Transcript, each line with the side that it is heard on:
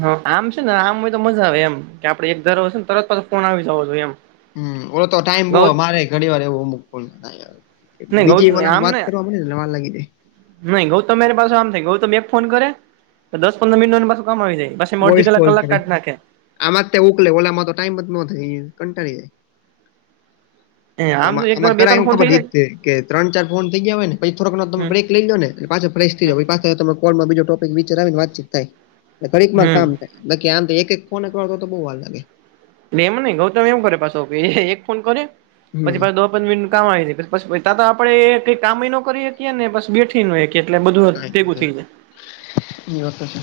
right: હ આમ છે ને આમ હોય તો મજા આવે એમ કે આપડે એક દર વષ ને તરત પાછ ફોન આવી જાવ છ એમ
left: હ ઓ તો ટાઈમ
right: ગૌ
left: બહમારે ઘણી વાર એવું મકું
right: નહી ગૌ
left: બીજી વા વાત કરવાવામાં બ ભ લાગી દ
right: નઈ ગૌતમ મારી પાસેું આમ થાય ગૌતમ એક ફોન કરે તો દસ પંદર મિનિટ પાું કામ આવી જાય. પછી અડધી
left: વોઈસ
right: કલાક
left: કોલ
right: કલાક
left: કરે
right: કાઢ નાખે
left: આમાં જ ત્યાં ઉકલે ઓલામાં તો ટાઈમ જ ન કંટાળ જાય ઈ.
right: આમ તો એક
left: આમાં
right: ધારો બે
left: ઘરા
right: ત્રણ
left: એવું
right: ફોન થઈ જાય
left: ખબર કે ચાર ફોન થઈ ગયા ને પછી થોડક તમે
right: હમ
left: બ્રેક લઈ લો ને એટ પાછ ફેશ થથી જ ભ પાછ તો ત કોલમાં બીજ ટોપિક વિચ આવી ને વાચીત થાય. ખરીકમાં કામ થાયકી આમ તો એક એક ફોન તો બહુ વાર લાગે
right: એ એમ નહ ગૌતમ એમું કરે પાછો એક ફોન કરે
left: હમ્મ
right: પછી પાછો કામ આપણે એ કઈ કામ નો કરી હકીએ નેસ બેઠી ન એટલે બધું [inaudible] થઈ જાય
left: કઈ વાત છે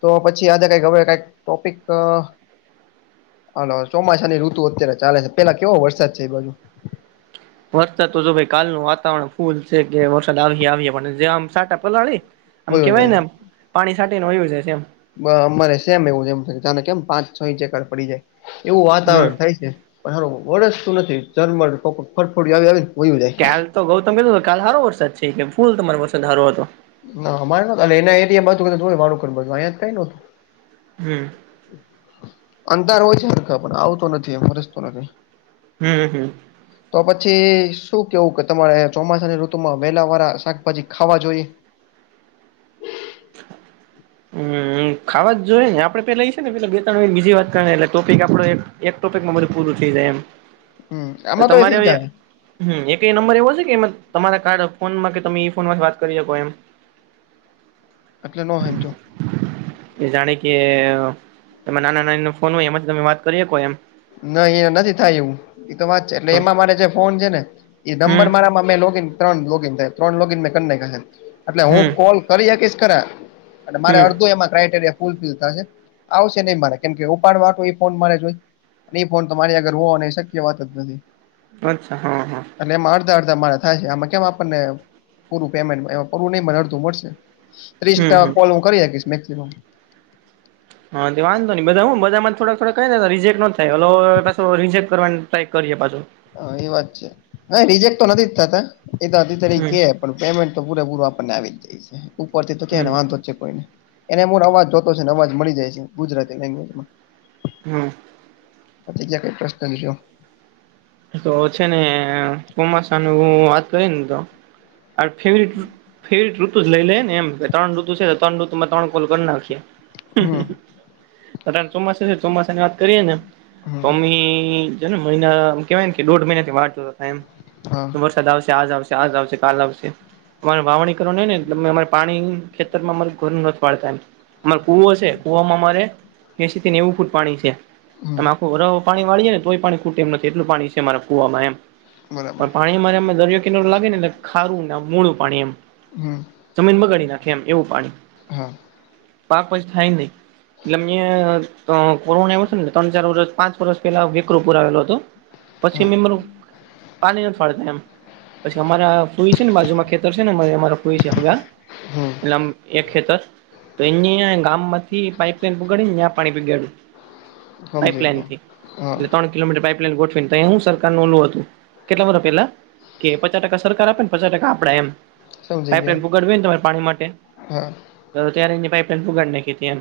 left: તો પછી આધે કઈ હવે કઈક ટોપિક હ ચોમાસા ની ઋતુ અત્યારે ચાલે છે પેલા કેવો વરસાદ છે એ બાજુ
right: વરસાદ તો જો ભાઈ કાલ ન વાતાવરણ ફૂલ છે કે વરસાદ આવી આવ પણ જે આમ સાટા પલાળી આમ
left: હોયો
right: કેવાય ને
left: છે
right: પાણી સાટીને વયો જાય છે ઈમ
left: અમારે સેમ એવુંમ તને કેમ પાંચ છ ઇંચ એકર પડી જાય એવું
right: હમ
left: વાતાવરણ થાય છે. વળસતું જરમર ફરફડી આવી આવે ને વયો જાય.
right: ક્યાાલ તો ગૌતમ કધું કાલ સારો વરસાદ છે કે ફૂલ તમારો પસંદ હ સારો હતો.
left: ના અમારે એના એરિયા બા વાહીયા કઈ નતું
right: હમ
left: અંધાર હોય છે સરખા પણ આવતો નથી એરેસતો નથી
right: હમ હમ
left: તો શું કેવું તમારે ચોમાસાની ઋતુમાં વહેલા વાળા શાકભાજી ખાવા જોઈએ.
right: હમ ખાવા જ જોઈએ નેડેલા ઈ છે ને પેલા બે ત્રણ મિની બીજી વાતટ ટોપિક આપડ એકોપિકમાંધ પૂરું થઈ જાય એમ
left: હ [inaudible]
right: એ તો મારે હમ એક નંબર એવો છે કે તમારા કાર્ડ ફોનમાં કે તમે ઈ ફોન થી વાત કરી શકો એમ.
left: એટલે નો હમજ્યો.
right: એ જાણે કે એમાં નાના નાની નો ફોન હોય એમાંથી તમે વાત કરી શકો એમ.
left: નહી એ નથી થાય એવું, એ તો વાત છે એટલે
right: હમ
left: એમાં મારે જે ફોન છે ને એ
right: હમ
left: નંબર મારા માં ત્રન લોગીન થાય ત્રન લોગીન મે કર નાખ્યા, એટલે હું
right: હમ
left: કોલ કરી શકીશ ખરા. અને મારે
right: હમ
left: અડધો એમાં ક્રાઈટેરિયા ફુલફિલ થશે આવશે નહી મારે કેમ કે ઉપાડ વાટો એ ફોન મારે જોઈ એ ફોન તમારી આગર હો એ શક્ય વાત જ નથી.
right: અચ્છા હા હા.
left: એટલે એમાં અડધા અડધા મારા થાય છે આમાં કેમ આપણને પૂરું પેમેન્ટ એમાં પૂરું નહી અડધું મળશે ત્રીસ
right: હમ
left: ટ
right: હમ
left: કોલ હું કરી શકીશ મેક્સિમમ.
right: હા તે વાંધો નહી બધા હું બધામાં થોડા થોડા કઈને તો રિજેક્ટો નો થાય ઓલ પાછું રિજેક્ટ કરવાનો ટ્રાય કરીએ પાછો.
left: હ એ વાત છે હ રિજેક્ટ તો નથી જ થતા એ દ તરી
right: હમ
left: કે. પણ પેમેન્ટ તો પૂરે પૂર આપણને આવી જાય ઉપર થી તો
right: હમ
left: ક્યાંને વાંધો જ છે કોઈને. એને મુળ અવાજ જો તો છે ને અવાજ મળી જાય છે ગુજરાતી લેંગવેજમાં,
right: હમ.
left: બીજા કઈ પ્રશ્ન [unintelligible]
right: તો છે ને કોમાસા નું હું વાત કરી ને તો [unintelligible] [unintelligible] ઋતુ જ લઈ લે ને એમ ત્રણ ઋતુ છે ત્રણ ઋતુ માં ત્રણ કોલ કરી નાખીએ. હ હ હ
left: હમ
right: અત્યારે ચોમાસું છે ચોમાસા ની વાત કરીયે ને તો
left: હમ
right: અમી ને મહિના કેવાય ને કે દોઢ મહિના થી વાટ જોતા હતા એમ
left: હા,
right: તો વરસાદ આવશે આજ આવશે આજ આવશે કાલ આવશે અમારે વાવણી કરવાની હોય ને એટલે અમે અમારે પાણી ખેતરમાં અમારૂ ઘરું ન વાળતા એમ અમારે કુવો છે, કુવામાં અમારે એસી થી નેવું ફૂટ પાણી છે
left: હમ
right: તમાં આખું વરહ પાણી વાળીએે ને તોય પાણી ખૂટે એમ નથી એટલું પાણી છે અમારા કુવામાં એમ
left: બરાબર
right: પણ પાણી [unintelligible] દરેક લાગેને એટલે ખારું ને મોળું પાણી એમ.
left: હમ
right: જમીન બગાડી નાખે એમ એવું પાણી
left: હા
right: પાક પછી થાય નહી એટલે મેં અ કોરોના આવ્યો છે ને ત્રણ ચાર વર્ષ પાંચ વર્ષ પહેલા [unintelligible] પુર આવેલો હતો પછી
left: હા
right: મેં મારો પાણી નથી વાળતા એમ પછી અમારા ફૂઈ છે ને બાજુમાં ખેતર છે ને અમારા ફૂઈ છે હગા,
left: હમ
right: એટલે અમે એ ખેતર [unintelligible] ગામ માથી થી પાઈપલાઈન પોગાડી ત્યા પાણી પોગાડ્યું
left: સમજી ગયો
right: પાઈપલાઈનથી
left: હા
right: એટલે ત્રણ કિલોમીટર પાઈપ લાઈન ગોઠવી ને તયા હુ સરકાર નુ ઓલું હતું કેટલા વર્ષ પેલા કે પચાસ ટકા સરકાર આપે પચાસ ટકા આપડે એમ,
left: સમજી ગયો
right: પાઈપલાઈન પોગાડવી હોય ને તમારે પાણી માટે
left: હા
right: તો ત્યારે એમની પાઇપલાઇન પોગાડી નાખી હતી એમ.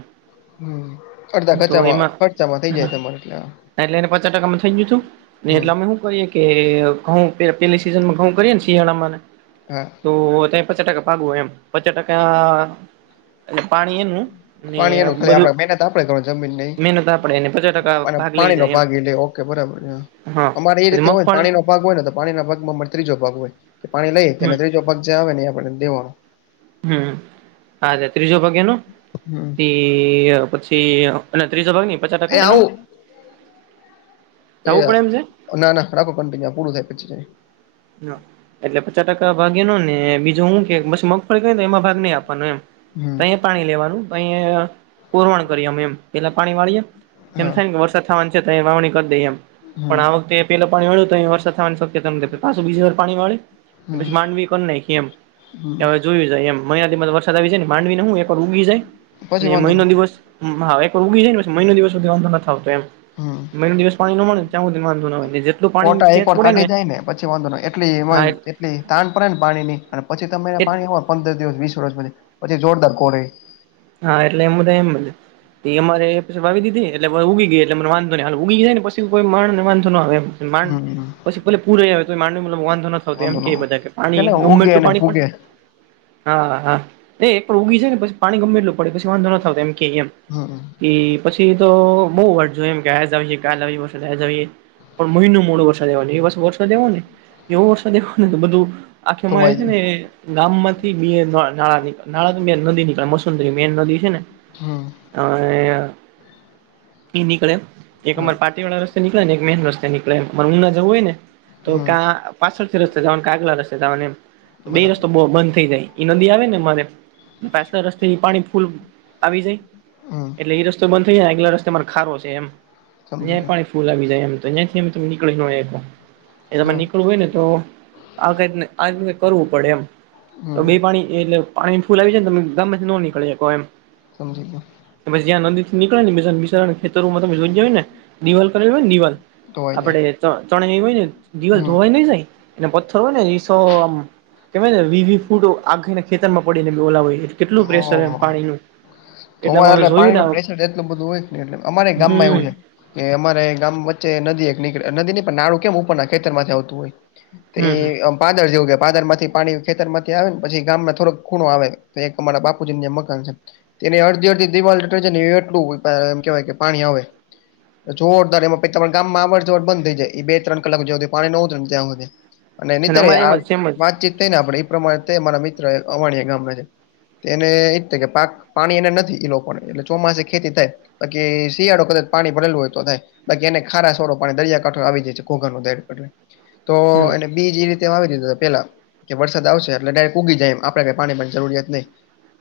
left: હમ અડધા
right: તો
left: ખર્ચામાં
right: એમાં,
left: ખર્ચામાં થઇ જાય તમારે એટલે હા
right: એટલે એને પચા ટકા મળ હું કીધું નઈ
left: હમ
right: એટલે અમે હું કરીએ કે ઘઉ પેલી સિઝનમાં ઘવ કરીએ ને શિયાળામાંને
left: હા.
right: તો અત્યારે પચા ટકા પાકુ હોય એમ પચા ટકા એટલે પાણી એનું ને
left: પાણી એનું ખાલી
right: બધું
left: આપડે મહેનત આપડે કરવાની
right: મહેનત આપડે એને પચા ટકા ભાગ લઈ
left: પાણી નો
right: જાય એમ
left: ભાગ એટલે ઓકે બરાબર હે હ
right: હા
left: અમારે એ
right: પછી
left: રીતે હોય
right: મગફળી
left: પાણીનો ભાગ હોય ને તો પાણીના ભાગમા અમારે ત્રીજો ભાગ હોય એટલે પાણી લઈએ એને
right: હમ
left: ત્રીજો ભાગ જે હોય એ આપણે દેવાનો
right: હમ્મ હાલે ત્રીજો ભાગ એનો
left: હમ્મ.
right: કે અહ પછી અહ પેલા ત્રીજો ભાગ નઈ પચાસ
left: એ
right: ટકા એનો
left: આવું એ આ
right: પડે એમ છે
left: ના ના રાખો ફોન કઈની આ પુરૂ થાય પછી જોઈએ.
right: ના એટલે પચાસ ટકા ભાગ એનો ને બીજું હું કે પછી મગફળી કરી ને એમાં ભાગ નહી આપવાનો એમ
left: હમ
right: તયે પાણી લેવાનું તયે અહ પુરવણ કરીએ અમે એમ પેલા પાણી વાળીએ એમ
left: હા
right: થાય ને કે વરસાદ થવાન છે તયે વાવણી કરી દઈ એમ પણ
left: હમ
right: આ વખતે પેલા પાણી વાળ્યુ તય વરસાદ થવાની શક્યતા નથી પાછું બીજી વાર પાણી વાળે પછી
left: હમ
right: માંડવી એ કરી નાયખી એમ કે હવે
left: હમ
right: જોયું જાય એમ મહિના દિવસ વરસાદ આવી જાય ને માંડવીને હું એકર ઉગી જાય
left: પછી
right: ને
left: વાંધો ન
right: મહિનો
left: આવે.
right: દિવસ મા હોય એક ઉગી જાય ને પછી મહિનો દિવસ સુધી વાંધો નથી આવતો એમ.
left: હમ
right: મહિનો દિવસ પાણી નો મળે ને ત્યાં સુધી વાંધો નો હોય જેટલું પાણીની
left: કોટા એક
right: ખેચ
left: વાર
right: પડે
left: કાઢી
right: ને
left: જાય પછી વાંધો ન હોય એટલે
right: હા
left: એમાંય તે એટલે તાણ પડે ને પાણી ની અને પછી તમે
right: એ
left: પાણી હો પંદર દિવસ વીસ વર્ષ પછી એ જોરદાર કોહરાય.
right: હા એટલે એમનુ તો એમ ભલે એ અમારે પછી વાવિ દિધી એટલે પહી ઉગી ગઈ એટલે મને વાંધો નઈ હાલો ઉગી જાય ને પછી કોઈ માણ ને વાંધો નો આવે એમ માંડ
left: હમ
right: પછી પેલે પૂરેય આવે તોય માંડને મતલબ વાંધો નથ આવતો એમ
left: વાંધો ન
right: કેય
left: આવે
right: બધા કે પાણી
left: ને
right: ગમે
left: ઉગે
right: એટલુ
left: અને
right: પાણી પડે
left: ભૂગે
right: હા હા એ પણ ઊગી છે ને પછી પાણી ગમેલું પડે પછી વાંધો ન આવતો એમ કે એમ.
left: હા હા.
right: પછી તો બઉ વાટ જોઈ એમ કે આયા ઝાવીએ કે [unintelligible] પણ મહિનો મોડો વરસાદ આયવો એ વર્ષે વરસાદ આયવોને એવો વરસાદ આયવો ને તો કે બધું આખે અમારે
left: ધોવાઈ ગયું
right: છે ગામમાંથી બે ત્રણ નાળા નીકળા નાળા બે નદીની [unintelligible] મશ ઈ મેન નદી છે ને
left: હમ
right: આયા ઈ નીકળે એક
left: હા
right: અમાર પાટીવાળા રસ્તે નીકળે ને એક મેન રસ્તે નીકળે એમ પણ ઉના જવું હોય ને તો
left: હમ
right: કાં પાછળથી રસ્તે ઝાવાનું કાં આગલા રસ્તે ઝાવાનુ એમ તો બેય
left: બરાબર
right: રસ્તો બો બંધ થઈ જાય એ નદી આવે ને અમારે પાછલા રસ્તા એ પાણી ફૂલ આવી જાય
left: હમ
right: એટલે એ રસ્તોય બંધ થઇ જાય આયગલા રસ્તે અમાર ખારો છે એમ
left: સમજી
right: યાંય
left: ગયો
right: પાણી ફૂલ આવી જાય એમ તો ન્યાંથીય અ તમે નીકળી નો હકો ન્યા તમારે
left: હા
right: નીકળવું હોય ને તો આ કઈ ને આ રીતનું કાંઈ આય કરવું પડે એમ તો
left: હમ
right: બેય પાણી થાય એટલે પાણી ફૂલ આવી ને તમે ગામમાંથી નો નીકળવી હકો એમ
left: સમજી ગયો.
right: પછી જ્યાં નદીથી નીકળેને બીજાને બિચારાના ખેતરૂમાં તમે ઝોઇન ગયા હોય ને દીવાલ કરી હોય ને દીવાલ
left: ધોવાઈ
right: આપડે
left: જાય
right: ચણે એ હોય ને દીવાલ
left: હમ
right: ધોવાઈ નઈ જાય એને પથ્થર હોય નીસો આમ કેવાય ને વીવી ફૂટો આખો એ ને ખેતરમાં પડીને રોલાવે હોય કેટલું પ્રેશર હે પાણીનું
left: ધોવાય
right: અમે
left: એટલે
right: જોયું ને
left: પાણીનું પ્રેશર એટલું બધું હોય જ એટલે અમારેય ગામમાં એવું
right: હમ
left: છે કે અમારે આય ગામ વચ્ચે નદી એક નીકળે અ નદી નય પણ નાળું કેમ ઉપરના ખેતરમાંથી આવતું હોય તે
right: હમ
left: એમ પાદર જેવું કેવાય પાદરમાંથી પાણી ખેતરમાંથી આવે ને પછી ગામમાં થોડોક ખૂણો આવે તો એક અમારા બાપુજીની જેમ મકાન છે. તેને અડધી અડધી દિવાલ દટાય જાયને એટલું એમ કેહેવાય કે પાણી આવે જોરદાર એમાં પહી તમાર ગામમાં અવર જવર બંધ થઈ જાય એ બે ત્રણ કલાક જો હુધી પાણી નો ઉતરેને ત્યાં સુધી અને નીતેય
right: અમારે એમ
left: આ
right: જ સેમ જ
left: વાતચીત થઈને આપડી પ્રમાણે તે મારા મિત્ર અવાણીયા ગામના છે. એને એ જ થાય કે પાક પાણી એને નથી ઈ લોકોને એટલે ચોમાસે ખેતી થાય બાકી શિયાળો કદાચ પાણી ભરેલું હોય તો થાય બાકી એને ખારાશવારુ પાણી દરિયાકાંઠો આવી જાય છે ઘોઘરનો દરિયાકાઠે તો
right: હમ
left: એને બીજ એ રીતે વાવી દીધું હોય પેલા કે વરસાદ આવશે એટલે ડાયરેક ઉગી જાય એમ આપણે પાણી બાણીની જરૂરિયાત નહી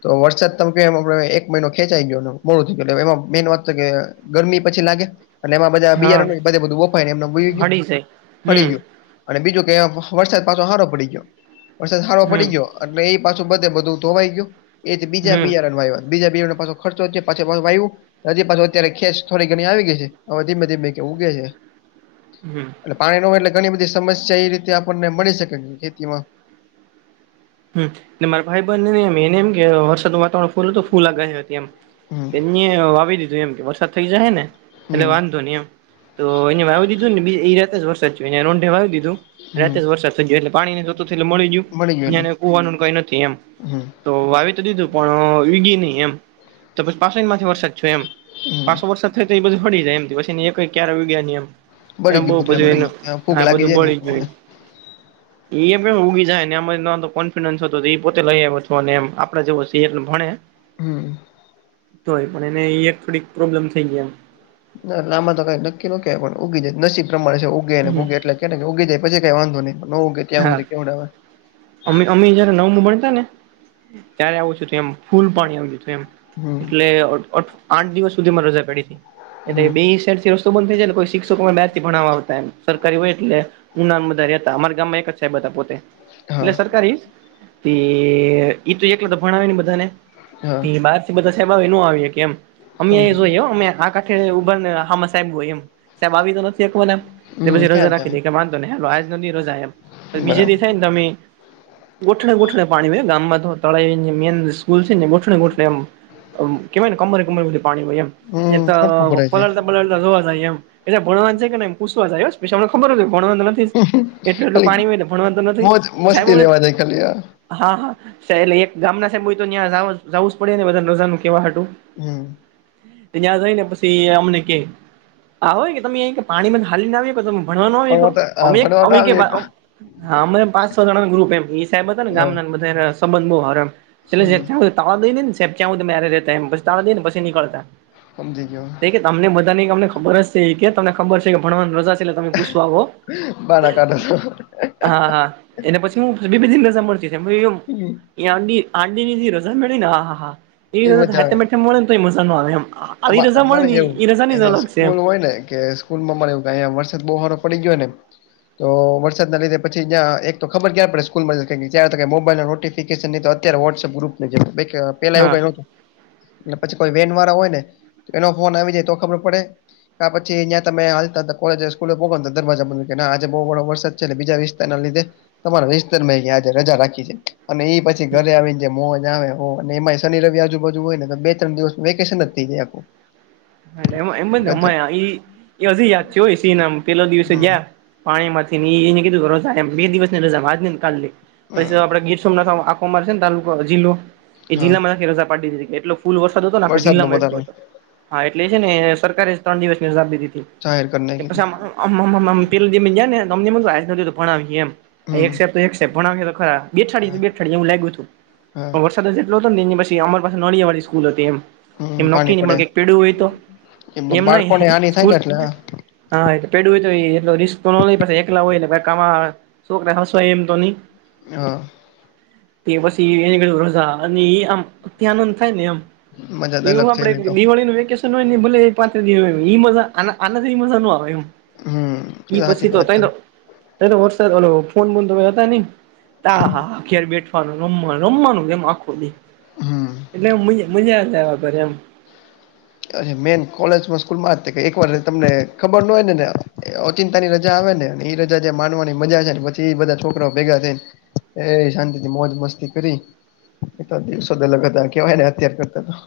left: તો વરસાદ તમે ક્યો એમ આપણે એક મહિનો ખેંચાઈ ગ્યોને મોડું થ્યુ એટલે એમાં મેન વાત છે કે ગરમી પછી લાગે અને એમાં બધા
right: હા
left: બિયારણને બધેબધું બફાયને એમ વયુ ગ્યું
right: હળી જાય
left: બડી
right: હમ
left: ગ્યું. અને બીજું કે વરસાદ પાસો હારો પડી ગયો વરસાદ હારો પડી
right: હમ
left: ગ્યો એટલે એ પાછું બધે બધું ધોવાઈ ગ્યું એયથી બીજા
right: હમ
left: બીયારન વાયવા બીજા બિયારણ પાસા ખર્ચો થ્યો પાછેપાછુ વાય્યું હજી પાછી અત્યારે ખેંચ થોડી ઘણી આવી ગઈ છે હવે ધીમે ધીમે કે ઉગે છે.
right: હમ્મ
left: એટલે પાણી નો હોય એટલે ઘણી બધી સમસ્યા એ રીતે આપણને મળી શકે ખેતીમાં
right: હમ્મ ને માર ભાઈબંધનેય એમ એનેમ કે વરસાદનુ વા તાવરણ ફૂલો તો ફૂલ લાગે હે હજી એમ
left: હમ
right: તે ન્યે વાવી દીધું એમ કે વરસાદ થઈ જાહે ને એટલે
left: હમ
right: વાંધો નહી એમ તો એને વાવી દીધું ને બીજ એ જ રાતે વરસાદ થ્યો યા રોંઢે વાવી દીધું
left: હમ
right: રાતે ઝ વરસાદ થઈ ગયો એટલે પાણી ને જોતુતુ એ મળી ગ્યું ને યા કુવાનુંન કાઈ નથી એમ
left: હમ
right: તો વાવી તો દીધું પણ ઊયગી નહી એમ તો પછી પાછો એન માથે વરસાદ થ્યો એમ
left: હમ
right: પાસો વરસાદ થાય તો એ બધી સળી જાય એમ પછી એકય ક્યારા ઊયગા ની એમ એમ
left: બળી
right: બહુ
left: ગયું બધું
right: બધુ
left: એમને
right: એનું
left: ત્યાં ફૂગ
right: આય
left: લાગી
right: બધું
left: જાય ને એ
right: મળી ગ્યુ
left: પ્રમાણે
right: એમ ઈ એમ ક્યેન ઊગી જાય નેમનેમ કોન્ફિડન્સ હતો તો એ પોતે લઈ આવયોતો અને એમ આપડે જેવો સી એનુ ભણે
left: હમ્મ
right: તો હોય પણ એને એ એક થોડીક પ્રોબ્લેમ થઈ ગય એમ
left: ત લાંબા તો કઈ નક્કી ન કે પણ ઉગી જાય નસીબ પ્રમાણે છે ઉગે અને ભૂગે એટલે કે ને કે ઉગી જાય પછી કઈ વાંધો ની ન ઉગે ત્યાં
right: હા
left: હુદી કેવડાવે
right: અમે અમે જયારે નવમું ભણતા ને ત્યારે આવું થીયું તું એમ ફૂલ પાણી આવતું તું એમ
left: હમ
right: એટલે અઠ અઠ આઠ દિવસ સુધી મારે રજા પડી તી એટલે
left: હમ
right: બે સાઈટથી રસ્તો બંધ થઈ જાય ને કોઈ શિક્ષકોમાં બાર થી ભણવા આવતા એમ સરકારી હોય એટલે ઉનામ બધા રેતા અમારા ગામમાં એક જ સાહેબ અતા પોતે એટલે
left: હા
right: સરકારી જ તે ઈ તો એકલો તો ભણાવે ની બધાને
left: હા
right: તી બાત બધા સાયેબ આવે ઈ નો આવી હકે એમ અમે
left: સમજ
right: જો અમે આ કા ખે ઉભા ને હામા સાયેબ હોય એમ સાયબ આવી તો નથી તે કોન આમ
left: હમ
right: પછી રજા
left: ક્યાં જાવ
right: રાખી દે કે વાંધો નાઇ હ લ આજ નો દી રજા એમ પ બીજે
left: બરાબર
right: દી થાય ને તમે ગોઠડે ગોઠડે પાણી હોય ગામાંતો તળાએ જે મેન સ્કૂલ છે ને ગોઠડે ગોઠડે આમ અમ કેવાય ને કમરે કમરે બધી પાણી હોય એમ જે
left: હમ
right: ત
left: સરખું ભરાય જાય
right: પલળતા પલળતા જોવા જાય એમ એ જે ભણવાન છે કે નેઇ પૂછવા જાય હ પછી અમને ખબર જ હોય ભણવા તો નથી જ એટલું એટલું
left: ખાલી
right: પાણી હોય ને ભણવાનું તો નથી
left: મોજ મસ્તી
right: સાહેબો
left: લેવા જાય ખાલી આ
right: હા હા એટલે એક ગામના સાયેબ હોય તો નયા જવા જાવું જ પડે ને બધા ને રજાનું કેવા હાટુ
left: હું
right: ત્યાં જઈને પછી ઈ અમને કે આવોય કે તમે ઈ કે પાણીમાં થી હાલી ને આવી હકો તમ ભણવાનું હોય ક
left: પણ આ
right: અમેક
left: ભણવા
right: અમેકે
left: આવી
right: અ હમે પાસે ગણાનું ગ્રુપ એમ ઇ સાયેબ અતા ને
left: હા
right: ગામના ન બધા એના સંબંધ બો હારા એમ
left: હમ
right: [unintelligible] ત્યા હુદી મેરે રેતા એમ પછી તાવા દેન પછી નીકળતા
left: હમજી ગયો
right: તે કે તમને બધાની ક અમને ખબર જ સે ઈ કે તમને ખબર છે કે ભણવાનું રજા સે એટલે તમે પૂછવા આવો
left: બાના કાઢો
right: હા હા એને પછી હું બી બધીની રજા મળતીમ
left: હું
right: ઈ આટ દી આટ દી ની જી રજા મળી ને આ હા હા એ રજા ત
left: મજા
right: હેઠે
left: આવે
right: મેઠે મલે ને તોય મજા ન આવે એમ આવી
left: અમા
right: રજા મળે ને
left: અમારેય એવું એ
right: રજાની જ
left: જે
right: અલગ છે એમ
left: સ્કૂલ હોય ને કે સ્કુલમાં મળે એમ કાઈ આ વરસાદ બો હારો પડી ગયો ને તો વરસાદ ના લીધે પછી જ્યાં એક તો ખબર ક્યારે પડે સ્કૂલમાં છે યારે મોબાઈલ નોટીફ ફિકેસન ઇ તો અત્યારે વોટ્સએપ ગ્રુપ પેલા એવું
right: હા
left: કઇ નો તું ને પછી કોઈ વેન વારા હોય ને એનો ફોન આવી જાય તો ખબર પડે આ પછી જ્યાં તમે હાલતા તા કોલેજે સ્કૂલે ભોગવા દરવાજા બ કે આજે બો ઘણો વરસાદ છેટલે બીજા દિવસે તેના લીધે તમારા વિસ્તર આજે રજા રાખી છે અને ઈ પછી ઘરે આવીને જે મોજ આવે હો અને એમાંય શનિ રવિ આજુ બાજુ હોય ને તો બે ત્રણ દિવસ વેકેશન જ થઈ જાય આખું
right: હા એલે એમ જ ને
left: ગજબ
right: એમાં ઇ હજી યાદ છે હોય સિન આમ પેલો દિવસે
left: હમ
right: ગયા પાણી માંથી ન ઇ ઇને કીધું રજા એમ બે દિવસ ની રજા આજ ની ન કાલની પછી
left: હમ
right: તો આપડે ગીર સોમથ આ અમારે છે ન તાલુકો જિલ્લો એ
left: હા
right: જિલ્લા માંખી રજા પડી દીધી કે એટલો ફૂલ વરસાદ હતો
left: વરસાદ નું
right: જિલ્લામાં એટલો
left: વધારે
right: હા એટલે છે ને સરકારે ત્રણ દિવસની રજા આપી દીધી
left: જાહેર કરી
right: પછી
left: નાખ્યું
right: આમ આમમમમ [unintelligible] ભણાવી એમ
left: હમ
right: એક સાયેબ તો એક સાયેબ ભણાવહે તો ખરા
left: હા
right: બેઠાડી બેઠાડી એવુ લાગ્યું તું
left: હા
right: પણ વરસાદ એટલો તો ને એની પછી પાસે નળિયા વાળી સ્કૂલ હતી એમ
left: હમ
right: એમ નોકી
left: પાણી
right: ની
left: પડે
right: મળે કક પેડું હોય તો
left: એ
right: એમ નઇ
left: બાળકોને હાની થાય ને
right: સ્કૂલ
left: એટલે
right: [unintelligible] શોકરા હસો એમ તો ની
left: હા
right: તે પછી એને કજુ રજા અને ઇ આમ ત્યાં નંદ થાય ને આમ
left: મજા જ
right: એ વુ
left: અલગ છે
right: આપડે
left: એની તો
right: દિવાળીનું વેકેશન હોય ને ભલે એ પાત્રી દીવ ઇ મજા આના આનાથી મજા ન આવે એમ
left: હમ એ
right: ઇ
left: સાચી
right: પછી તો
left: વાત છે
right: તઇનો વરસાદ ઓ ફોન બમે હતા ન આા હા બેઠ નું રમવાનું રમવાનું કેમ આખું નહી
left: હમ
right: એટલે મ મજા જ ઘર એમ.
left: મેન કોલેજ સ્કૂલ માં જ એક વાર તમને ખબર ન હોય નેને ચિંતાની રજા આવે ને અને એ રજા જે માનવાની મજા આવે છે ને પછી એ બધા છોકરાઓ ભેગા થઈને. એ શાંતિ થી મોજ મસ્તી કરી એલા દિવસો દલગ હતા કેવાયને અથ્યાર કરતા હતા.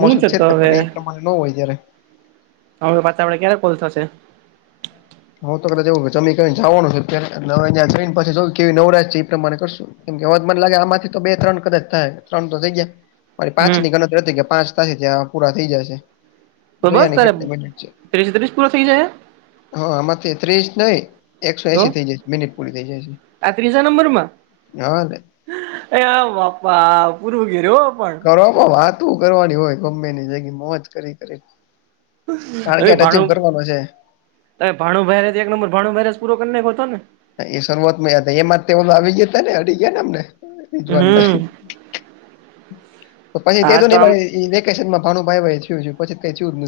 right: હું છે
left: જ
right: તો
left: ને
right: હવે
left: પણ એ પ્રમાણે ન હોય.
right: હવે પાછા આપડ ક્યારે કોોલ થશે?
left: હું તો કદાચ એવું જમી જવાનું છે [unintelligible] નવરાજ છે એ પ્રમાણે કરશું. કેમ કે હવાજ મન લાગે આમાંથી તો બે ત્રણ કદાચ થાય ત્રણ તો થઈ ગયા. મારી પાંચ
right: હમ
left: ની ગણતરી હતી કે પાંચ થશે ત્યા પૂરા થઈ જશે.
right: તો
left: જોયા
right: બસ
left: ને
right: તારે
left: કેટલી મિનિટ છે
right: તેત્રીસ પૂરા થઇ જાય.
left: હા આમાંથી ત્રીસ નઈ એકસો
right: તો
left: એસી થઇ જાય મિનિટ પૂરી થઇ જાય છે.
right: આ ત્રીજા નંબર માં?
left: હા તે
right: એ આ બાપા પૂરવું ઘેર પણ
left: પ્રોપ વાત કરવાની હોય ગમે ની જગી મોજ કરી કરી.
right: હવે
left: ટાર્ગેટ અચિવ
right: ભાણું
left: કરવારવાનો છે.
right: ભાણું ભાઈર એક નંબર ભાણું ભાઈર પૂરો કરીનેખતો ને?
left: એ શરૂઆતમાંયા હતા એમાં તેઓ તો આવી ગયા હતા ને હડી ગયા ને અમને. જવાન
right: હમ
left: ભાઈ પ્પપા એને કઇ
right: હા
left: તો નહી
right: આમ
left: ભઈ. એ લેકેશનમાં ભાણું ભાઈ ભાઈયું છે પછી કઈ ચયર નથી.